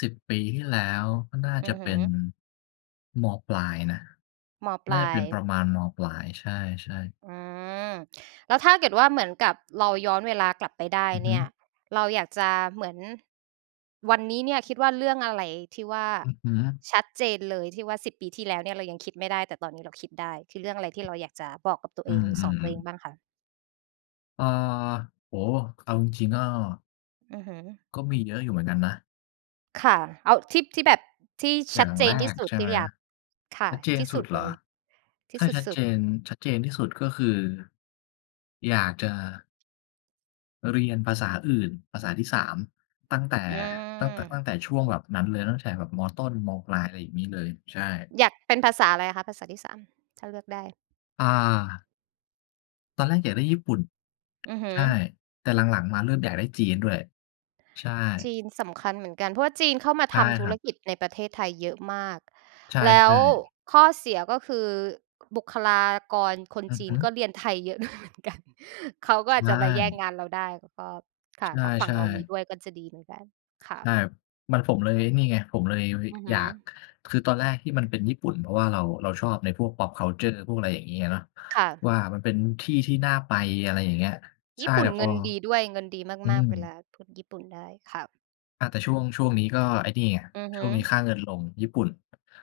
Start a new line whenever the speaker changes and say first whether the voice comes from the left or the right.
left: 10 ปีที่แล้ว ก็น่า
right: อื
left: จะ
right: อ
left: เ
right: ฮ
left: ป
right: ึ
left: ็น ม.ปลายนะ
right: ม.ป
left: น่
right: ล
left: า
right: า
left: จะเป็นป
right: ย
left: ระมาณ ม.ปลาย ใช่ ๆ
right: อืม แล้วถ้าเกิดว่า เหมือนกับเราย้อนเวลากลับไปได้
left: อือฮ
right: เน
left: ึ
right: ี่ย เราอยากจะ เหมือน วันนี้เนี่ย คิดว่าเรื่องอะไรที่ว่า
left: อือฮึ
right: ชัดเจนเลย ที่ว่า 10 ปีที่แล้วเนี่ย เรายังคิดไม่ได้ แต่ตอนนี้เราคิดได้ คือเรื่องอะไร ที่เราอยากจะบอกกับตัวเ
left: อ
right: อ
left: ื
right: ง หรือสอนต
left: อ
right: ัวเอง
left: ๆ ๆ
right: บ้างคะ?
left: อา โอ้โฮ! ค เอาจริง ๆ ก็
right: อือฮึ
left: ก็มีเยอะอยู่เหมือนกันนะ
right: ค่ะ เอาที่ ที่แบบ ที่
left: อ
right: ช
left: ย่
right: ั
left: า
right: ด
left: ง
right: เจ
left: แร
right: นที่
left: ก
right: สุด
left: ใช่
right: ที
left: ไ
right: ่
left: หม
right: อยาก ค่
left: ช
right: ะ
left: ัดเจน
right: ท
left: ท
right: ี่
left: ี่ส
right: ส
left: ุ
right: ุ
left: ด
right: ด
left: เหร
right: เล
left: อ
right: ย ที
left: ถ
right: ่
left: ้า
right: ส
left: ชัด
right: ุ
left: เ
right: ด
left: จ
right: ๆ
left: น ชัดเจนที่สุด ก็คือ ะอยากจะ เรียนภาษาอื่น ภาษาที่ 3 ตั้งแต่
right: อื
left: ตั้งแต่ ต
right: อ
left: ั้งแต่ช่วงแบบนั้นเลย ตั้งแต่แบบ ม.ต้น ม.ปลาย อะไรอย่างงี้เลย ใช่
right: อยาก เป็นภาษาอะไรคะ ภาษาที่ 3 ถ้าเลือกได้?
left: อา ตอนแรกอยากได้ญี่ปุ่น
right: อือฮ
left: ใ
right: ึ
left: ช่ แต่หลัง ๆ มาเริ่มอยากได้จีนด้วย ใช่
right: จีนสำคัญเหมือนกัน เพราะว่าจีนเข้ามา
left: ใช
right: ท
left: ่
right: ำธุ
left: คร
right: ร
left: ับ
right: กิจในประเทศไทยเยอะมาก
left: ใช่
right: แล้ว
left: ๆ
right: ข้อเสียก็คือบุคลากรคน
left: อือ
right: จี
left: ฮ
right: น
left: ึ
right: ก็เรียนไทยเยอะ ด้วยเหมือนกัน เขาก็
left: ใช
right: อาจจะไปแย่ง
left: ่
right: งานเราได้ แล้วก็ ค่ะ ถ้าฝั
left: ใ
right: ่
left: ช
right: ง
left: ่
right: เรามี
left: ๆ
right: ด้วย ก็จะดีเหมือนกัน ค่
left: ใช
right: ะ
left: ่ มัน ผมเลยไอ้นี่ไง ผมเลย
right: อือฮ
left: อย
right: ึ
left: าก คือตอนแรกที่มันเป็นญี่ปุ่น เพราะว่าเรา เราชอบในพวก pop culture พวกอะไรอย่างงี้อะเนาะ
right: ค่ะ
left: ว่ามันเป็นที่ที่น่าไป อะไรอย่างเงี้ย ใช
right: ญี
left: ่
right: ่ปุ
left: แต
right: ่
left: ่
right: น
left: พ
right: เง
left: อ
right: ินดีด้วย เงินดี
left: อื
right: มาก
left: ม
right: ๆ เวลาพูดญี่ปุ่นได้ ค่ะ
left: อา แต่ช่วง ช่วงนี้ก็ไอ้นี่ไง
right: อือฮ
left: ช่ว
right: ึ
left: งนี้ค่าเงินลง ญี่ปุ่น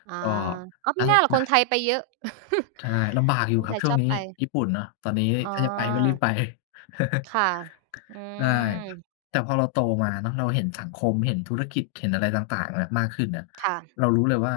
right: อา
left: ก็
right: อ๋อ มิน่าล่ะคนไทยไปเยอะ
left: ใช่ ลำบากอยู
right: ค
left: ่
right: น
left: คร
right: ไ
left: ั
right: ท
left: บ
right: ย
left: ช่
right: ช
left: วง
right: อบ
left: นี้
right: ไป
left: ญี่ปุ่นเนาะ ตอนนี้
right: อ๋อ
left: ถ้าจะไปก็รีบไป
right: ค่ะ อื
left: ใช่
right: ม
left: แต่พอเราโตมาเนาะ เราเห็นสังคม เห็นธุรกิจ เห็นอะไรต่าง ๆ อะมากขึ้นอะ
right: ค่ะ
left: เรารู้เลยว่า